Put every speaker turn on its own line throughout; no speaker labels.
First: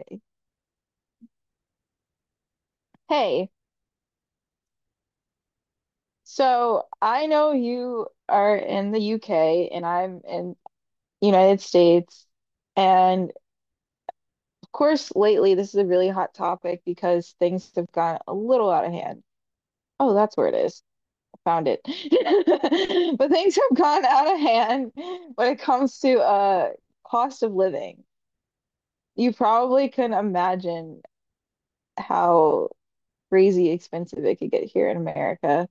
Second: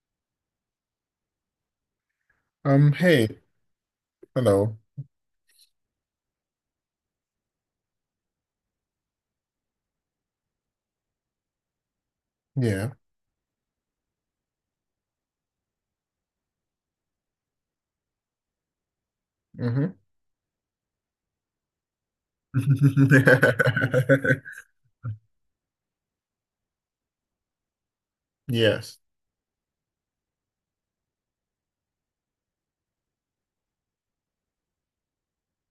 Okay.
Hey,
Hey,
hello.
so I know you are in the UK and I'm in the United States.
Yeah.
And of course, lately this is a really hot topic because things have gone a little out of hand.
Mm-hmm.
Oh, that's where it is. Found it. But things have gone out of hand when it comes to cost of living.
Yes.
You probably can imagine how crazy expensive it could get here in America.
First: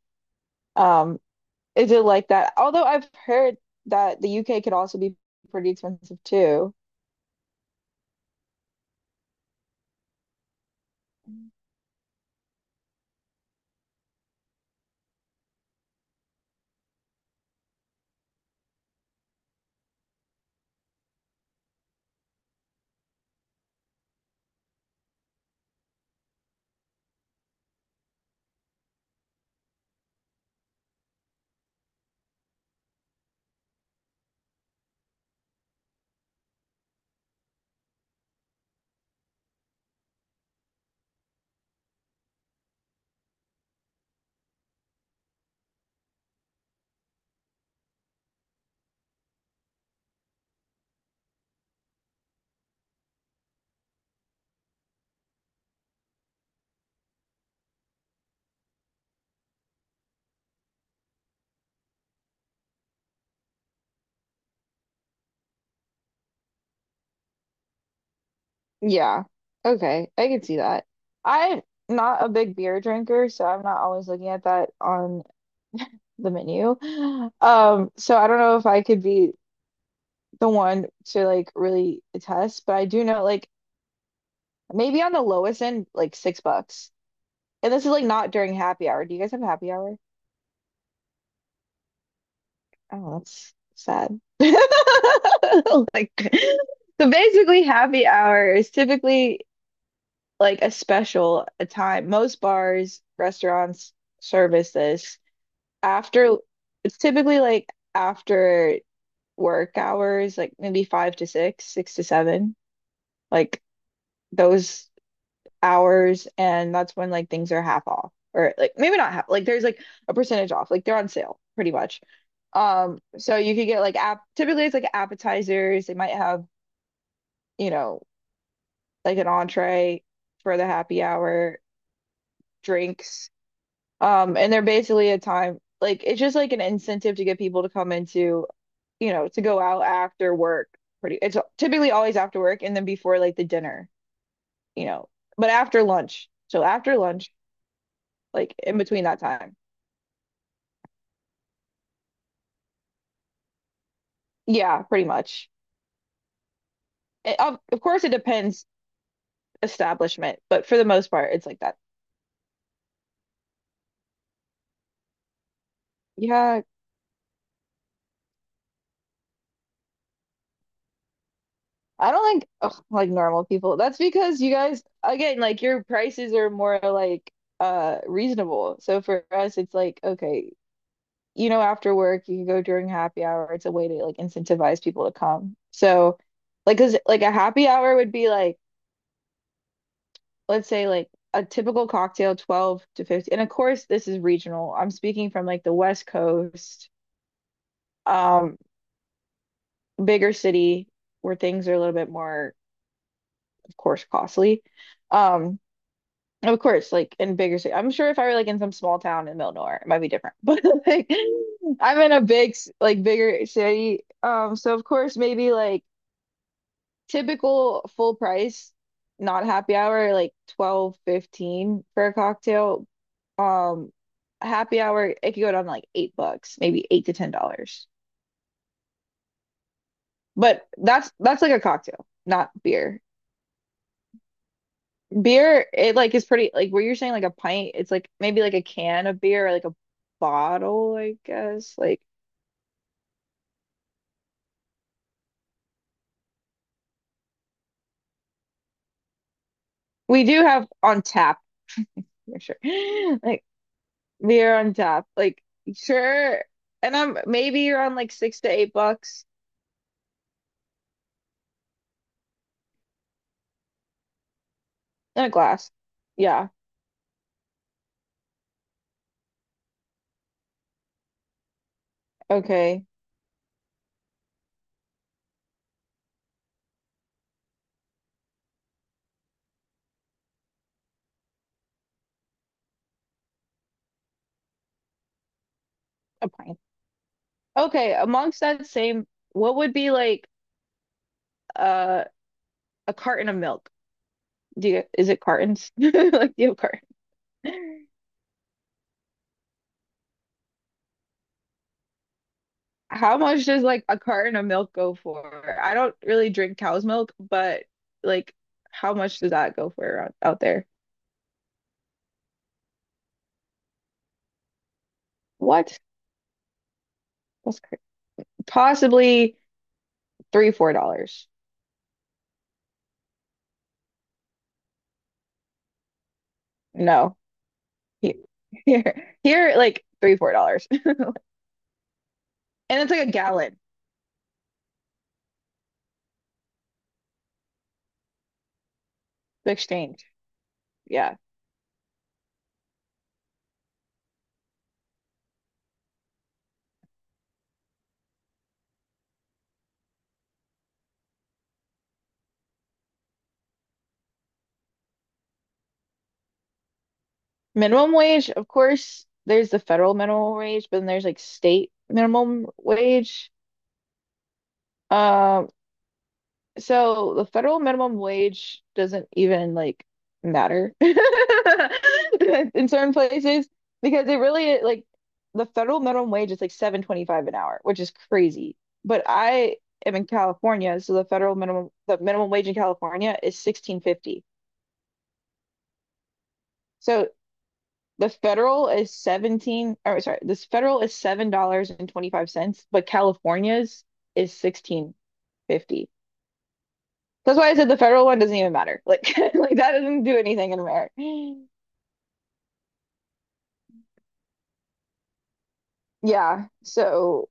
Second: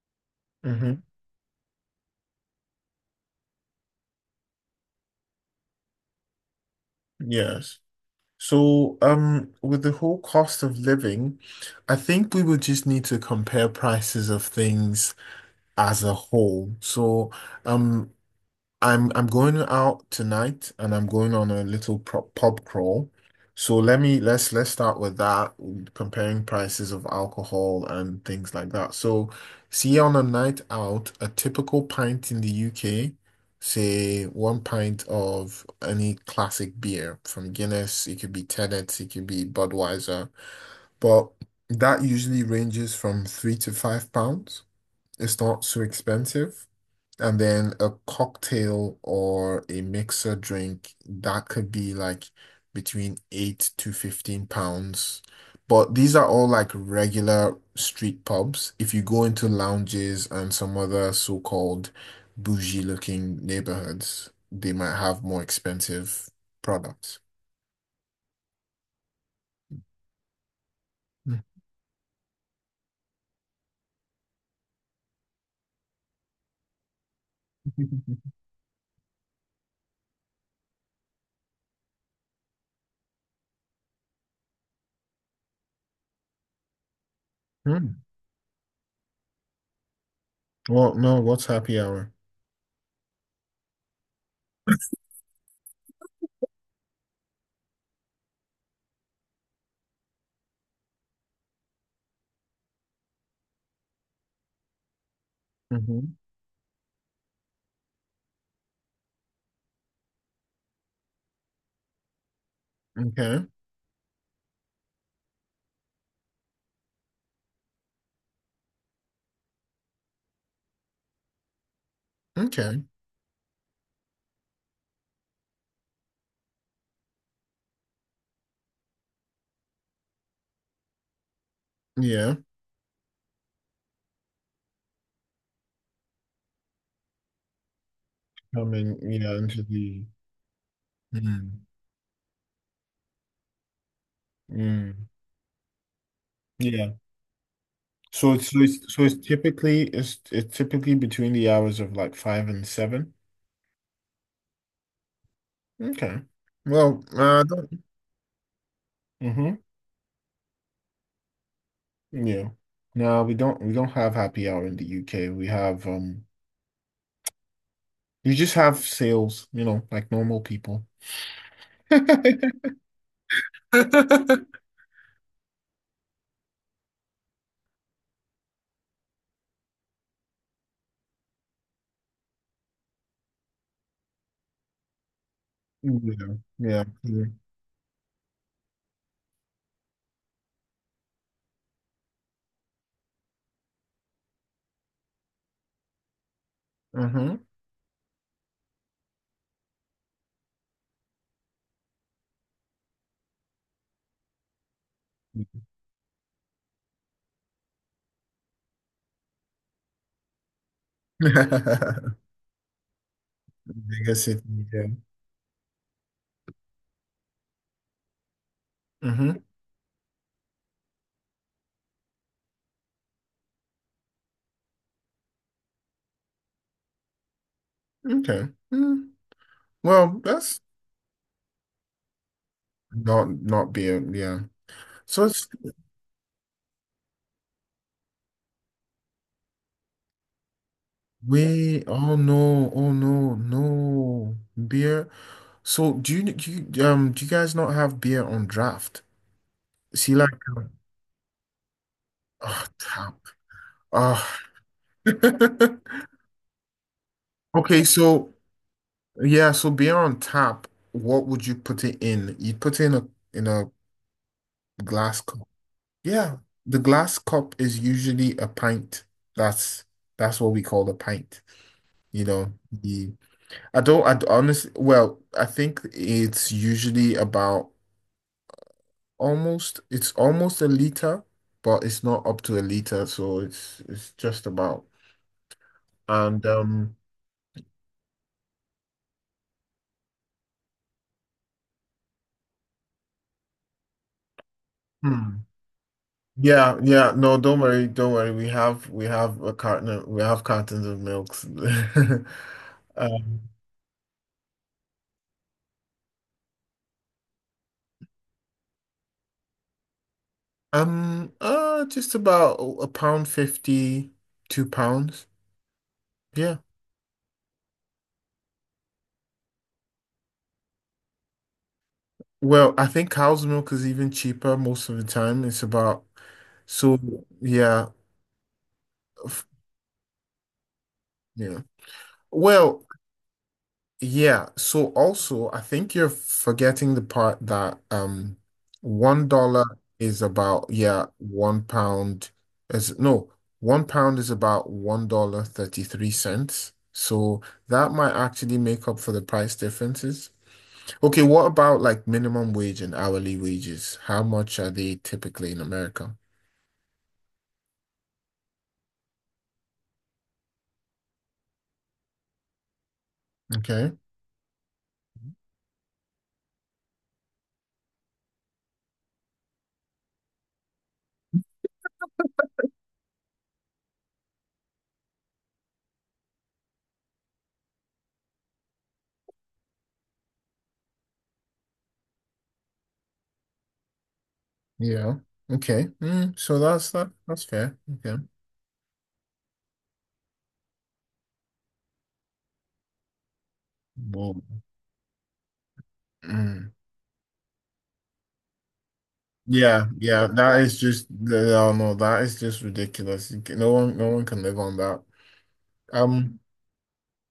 Mm-hmm.
Um, Is it like that? Although I've heard that the UK could also be pretty expensive too.
Yes. So, with the whole cost of living, I think we would just need to compare prices of things as a whole. So, um, I'm going out tonight and I'm going on a little pub crawl. So let me let's start with that, comparing prices of alcohol and things like that. So see, on a night out, a typical pint in the UK, say one pint of any classic beer, from Guinness, it could be Tennent's, it could be Budweiser, but that usually ranges from £3 to £5. It's not so expensive. And then a cocktail or a mixer drink, that could be like between £8 to £15. But these are all like regular street pubs. If you go into lounges and some other so-called bougie looking neighborhoods, they might have more expensive products.
Yeah. Okay. I can see that. I'm not a big beer drinker, so I'm not always looking at that on the menu. So I don't know if I could be the one to like really attest, but I do know like maybe on the lowest end, like $6. And this is
Hmm.
like not during happy hour. Do you guys have happy hour?
Well, no, what's happy hour?
Oh, that's sad. Like, so basically, happy hour is typically like a special, a time. Most bars, restaurants service this
Hmm.
after, it's typically like after work hours, like maybe five to six, six to seven,
Okay.
like those hours. And that's when like things are half off, or like maybe not half, like there's like a percentage off, like they're on sale pretty much.
Okay.
So you could get like app typically it's like appetizers. They might have, you know, like an entree for the happy hour,
Yeah.
drinks. And they're basically a time like it's just like an incentive to get people to come into,
Coming,
you know,
yeah,
to go
into
out
the.
after work. Pretty it's
Mm.
typically always after work and then before like the dinner, you
Mm.
know, but after lunch. So
Yeah.
after lunch,
So it's
like
so
in
it's so
between
it's
that time.
typically, it's typically between the hours of like five and seven.
Yeah, pretty much.
Okay. Well,
It, of
don't.
course it depends
Mm-hmm.
establishment, but for the most part it's like that.
Yeah. No, we don't have happy hour in the UK. We have,
Yeah,
you just have sales, like normal people.
I don't like ugh, like normal people. That's because you guys again like your prices are more like reasonable. So for us it's like okay, after work you can go during happy hour. It's a way to like incentivize people to come. So
Yeah.
like,
Yeah.
cause like
Yeah.
a happy hour would be like let's say like a typical cocktail 12 to 50. And of course this is regional. I'm speaking from like the West Coast,
Uh-huh.
um bigger city where things are a little bit more of course costly. Um Of course, like in bigger city. I'm sure if I were like in some small town in the middle of nowhere, it might be different. But like I'm in a like bigger city.
Bigger city,
So of
yeah.
course maybe like typical full price,
Mm-hmm.
not happy hour, like 12.15 for a cocktail. Um, Happy hour, it could go down to like $8, maybe $8 to $10.
Okay. Mm. Well, that's
But that's like a cocktail, not beer.
not, not beer, yeah. So it's...
Beer, it like is pretty like what you're saying, like a pint, it's like maybe like a can of beer or like a bottle, I guess.
Wait,
Like
oh no, oh no, no. Beer. So do you do you guys not have beer on draft? See,
we
like
do have
um,
on tap for sure.
oh, tap.
Like
Oh.
beer on tap. Like sure. And I'm maybe
Okay,
around like
so
$6 to $8
yeah, so beer on tap, what would you put it in? You put it in a glass
in a
cup.
glass.
Yeah.
Yeah.
The glass cup is usually a pint. That's that's what we call a pint. You know,
Okay.
the, I don't, I honestly, well, I think it's usually about, almost a liter, but it's not up to a liter, so it's just about.
A
And
pint. Okay. Amongst that same, what would be like uh a carton of milk? Do you is it
hmm.
cartons? Like do you have
Yeah,
cartons?
yeah, no, don't worry, don't worry. We have a carton, we have cartons of milks.
How much
Um,
does like a carton of milk go for? I don't really drink cow's milk, but like how much does that go for around out there?
just about a pound fifty, £2.
What?
Yeah.
That's cra Possibly three, $4.
Well, I think cow's milk is even cheaper most of the time. It's about, so
No.
yeah,
He- Here,
f-
here, like three, $4.
yeah.
And
Well,
it's like a gallon
yeah, so also I think you're forgetting the part that one
the
dollar
exchange.
is about, yeah,
Yeah.
£1 is, no, £1 is about $1.33. So that might actually make up for the price differences. Okay, what about like minimum wage and hourly wages? How much are they typically in America?
Minimum wage, of course, there's the federal minimum wage, but then there's like state minimum wage.
Okay.
Um, So the federal minimum wage doesn't even like matter in certain places because it really like the federal minimum wage is like 7.25 an hour, which is crazy. But I am in California, so the minimum wage in California is 16.50.
Yeah. Okay. Mm, so that's
So
that that's fair.
the
Okay.
federal is 17 or sorry, this federal is $7.25, but California's is
Whoa.
16.50.
Mm.
That's why I said the federal one doesn't even matter. Like, like that
Yeah,
doesn't do
yeah,
anything in
that is
America.
just no, no, that is just ridiculous. No one, no one can live on that. Um,
Yeah. So,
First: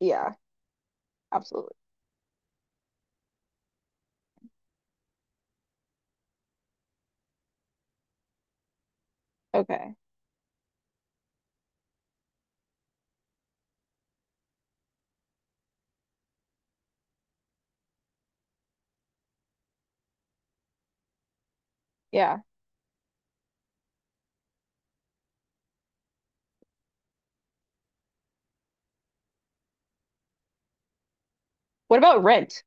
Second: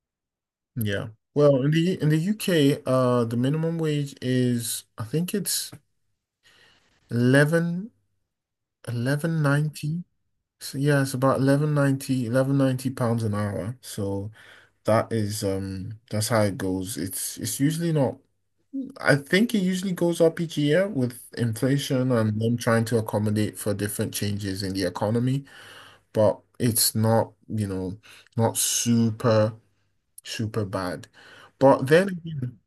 yeah,
yeah. Well, in
absolutely.
the UK, the minimum wage is, I think, it's eleven eleven
Okay.
ninety. So yeah, it's about eleven ninety eleven ninety pounds an hour. So that's how it goes. It's usually not, I think it usually goes up each year with inflation
Yeah.
and them trying to accommodate for different changes in the economy. But it's not, not super, super bad. But
What
then
about
again,
rent?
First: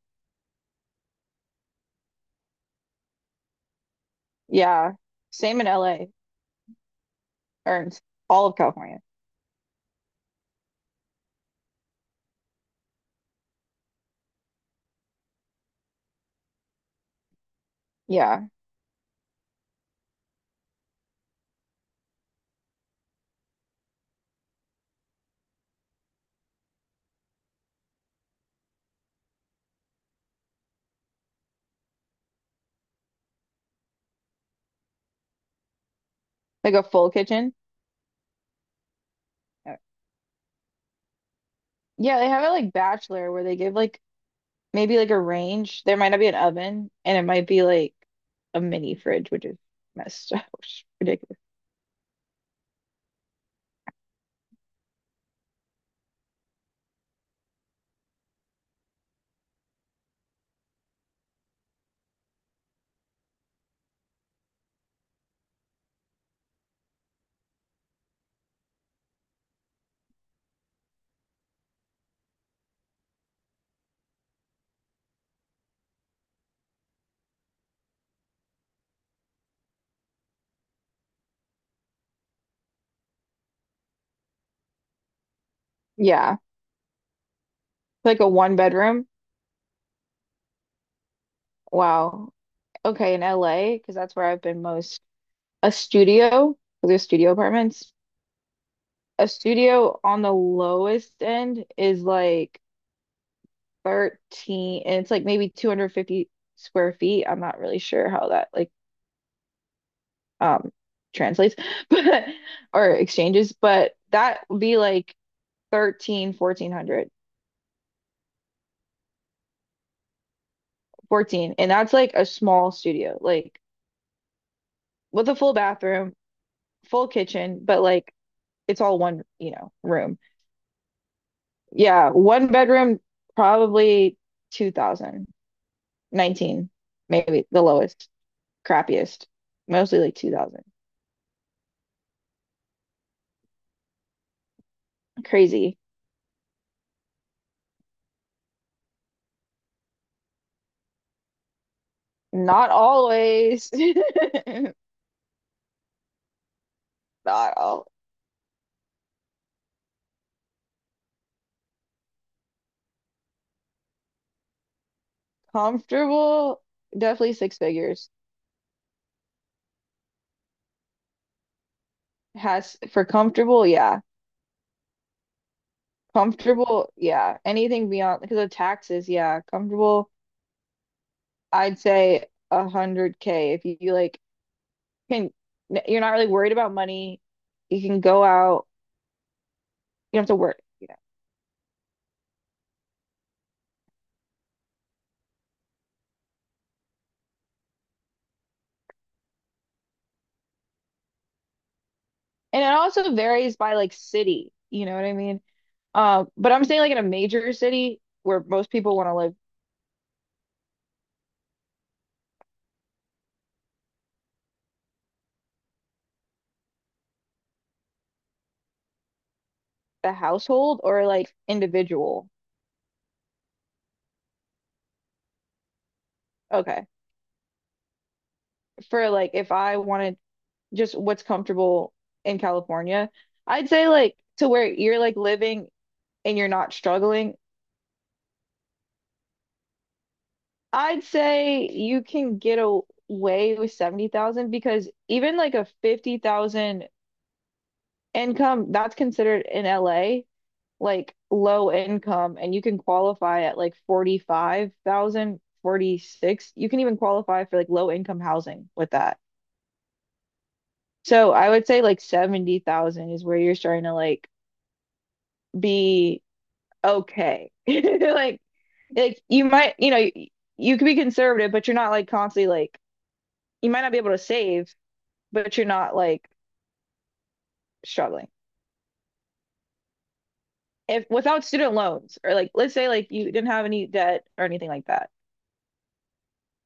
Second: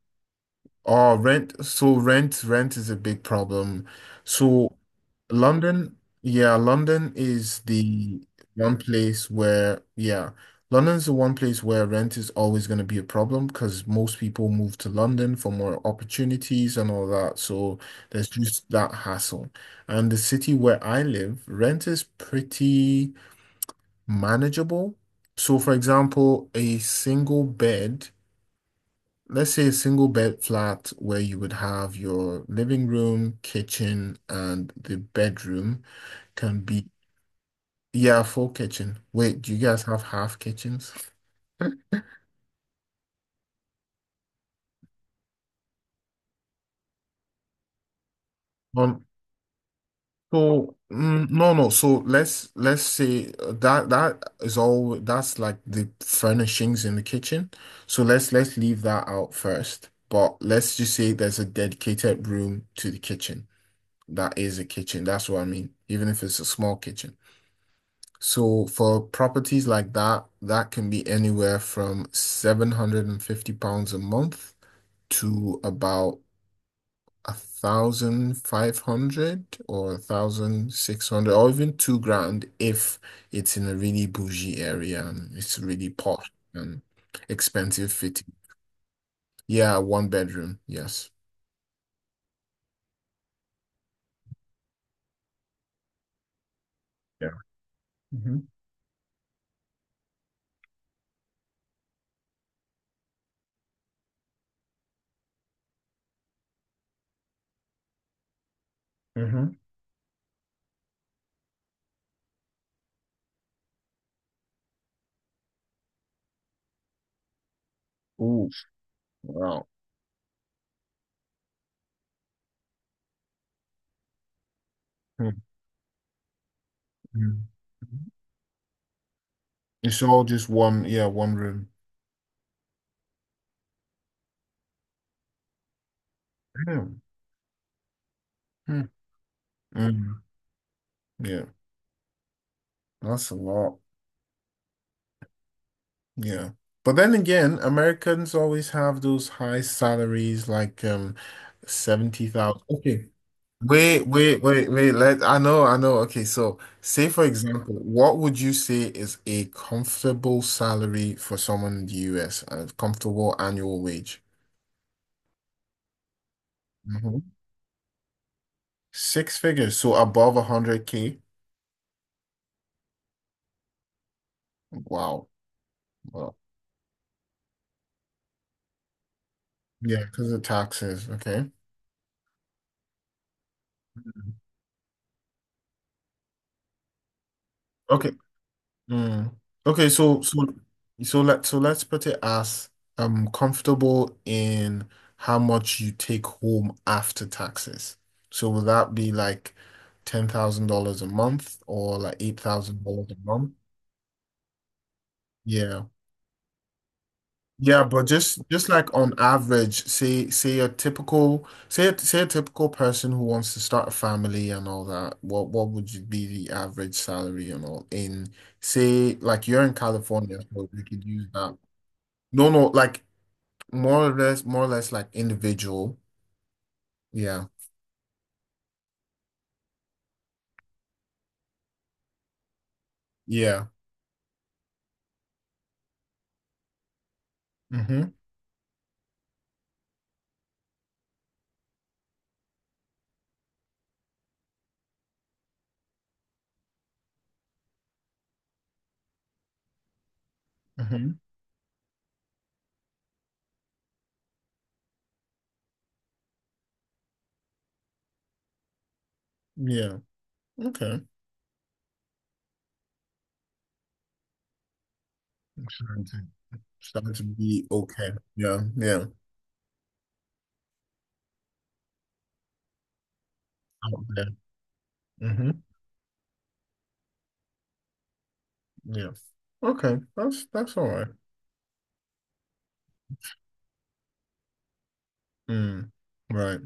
oh, rent. So rent is a big problem. So
Yeah. Same in
London,
LA
yeah, London is
or in
the
all of
one
California.
place where, yeah, London's the one place where rent is always going to be a problem, because most people move to London for more opportunities and all that. So there's
Yeah.
just that hassle. And the city where I live, rent is pretty manageable. So, for example, a single bed, let's say a single bed flat where you would have your living room, kitchen, and the bedroom, can
Like a
be,
full kitchen.
yeah, full kitchen. Wait, do you guys have half kitchens?
Yeah, they have it like bachelor where they give like maybe like a range. There might not be an oven and it might be like a mini
Um,
fridge, which is messed up, which
so,
is
mm,
ridiculous.
no, no. So let's say, that that is all. That's like the furnishings in the kitchen. So let's leave that out first. But let's just say there's a dedicated room to the kitchen, that is a kitchen. That's what I mean, even if it's a small kitchen. So for properties like that, that can be anywhere from £750 a month to about 1,500 or 1,600, or even 2 grand if it's in a really bougie area and it's really posh
Yeah.
and expensive
Like a
fitting.
one bedroom.
Yeah, one bedroom, yes.
Wow. Okay, in LA, because that's where I've been most. A studio, 'cause there's
Yeah.
studio apartments.
Mm-hmm.
A studio on the lowest end is like 13, and it's like maybe 250 square feet. I'm not really sure how that like
Mm-hmm.
um translates, but or exchanges, but that would be like 13, 1400,
Ooh, wow.
14, and that's like a small studio, like with a full bathroom, full
Mhm.
kitchen, but like it's all one,
It's
room.
all just one, yeah, one room.
Yeah, one bedroom, probably 2000. 19,
Yeah.
maybe the lowest,
Hmm.
crappiest, mostly like
Mm.
2000.
Yeah, that's a lot.
Crazy.
Yeah. But then again, Americans always have those high salaries, like 70,000.
Not
Okay.
always.
Wait, wait, wait, wait. Let I know, I know. Okay, so say for
Not
example,
all
what would you say is a comfortable salary for someone in the US, a comfortable annual wage?
comfortable.
Hmm.
Definitely six figures.
Six figures, so above 100K.
Has for comfortable, yeah.
Wow. Wow. Well,
Comfortable, yeah. Anything beyond because of taxes, yeah.
yeah,
Comfortable,
because of taxes. Okay.
I'd say 100K if you like
Mm-hmm.
can you're not really worried about money. You can
Okay.
go out,
Mm. Okay,
you
so
don't have to
so
work.
so let so let's put it as comfortable in how much you take home after taxes. So will that be like $10,000 a month, or like eight
And it
thousand dollars
also
a month?
varies by like city, you know what I mean?
Yeah.
But I'm saying like in a major
Yeah,
city
but just
where
just
most
like
people want
on
to live
average, say a typical person who wants to start a family and all that, what would you be the average salary and all in, say, like you're in
the
California, so
household
we could
or
use
like
that.
individual.
No, no, like more or less like individual.
Okay.
Yeah.
For like if I wanted just what's comfortable in California,
Yeah.
I'd say like to where you're like living and you're not struggling,
Mm-hmm.
I'd say you can get away with 70,000 because even like a 50,000 income, that's considered in LA,
Mm-hmm.
like low income, and you can qualify at like 45,000, 46. You can even qualify for like low income housing with that.
Yeah. Okay.
So I would say like 70,000 is where you're starting to like
I'm starting to
be
starting to
okay.
be okay.
Like
Yeah. Yeah.
like you might, you could be conservative, but you're not like constantly like you might not be
Out
able to
there.
save,
Mm-hmm.
but you're not like struggling.
Yeah. Okay. That's all
If
right.
without student loans or like let's say like you didn't have any debt or anything like that.
Mm, right.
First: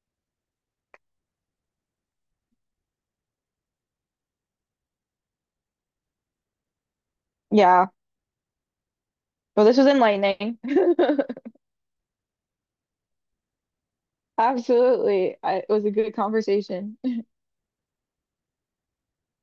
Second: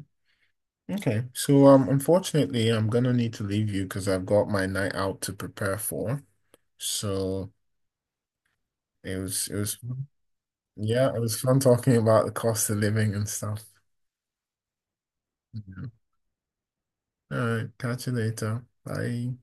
Okay. So, unfortunately I'm gonna need to leave you, because I've got my night out to prepare for. So
Yeah.
it was it
Well, this
was
was enlightening.
yeah, it was fun talking about the cost of living and stuff.
Absolutely. It was
Yeah.
a good conversation.
All right, catch you later. Bye.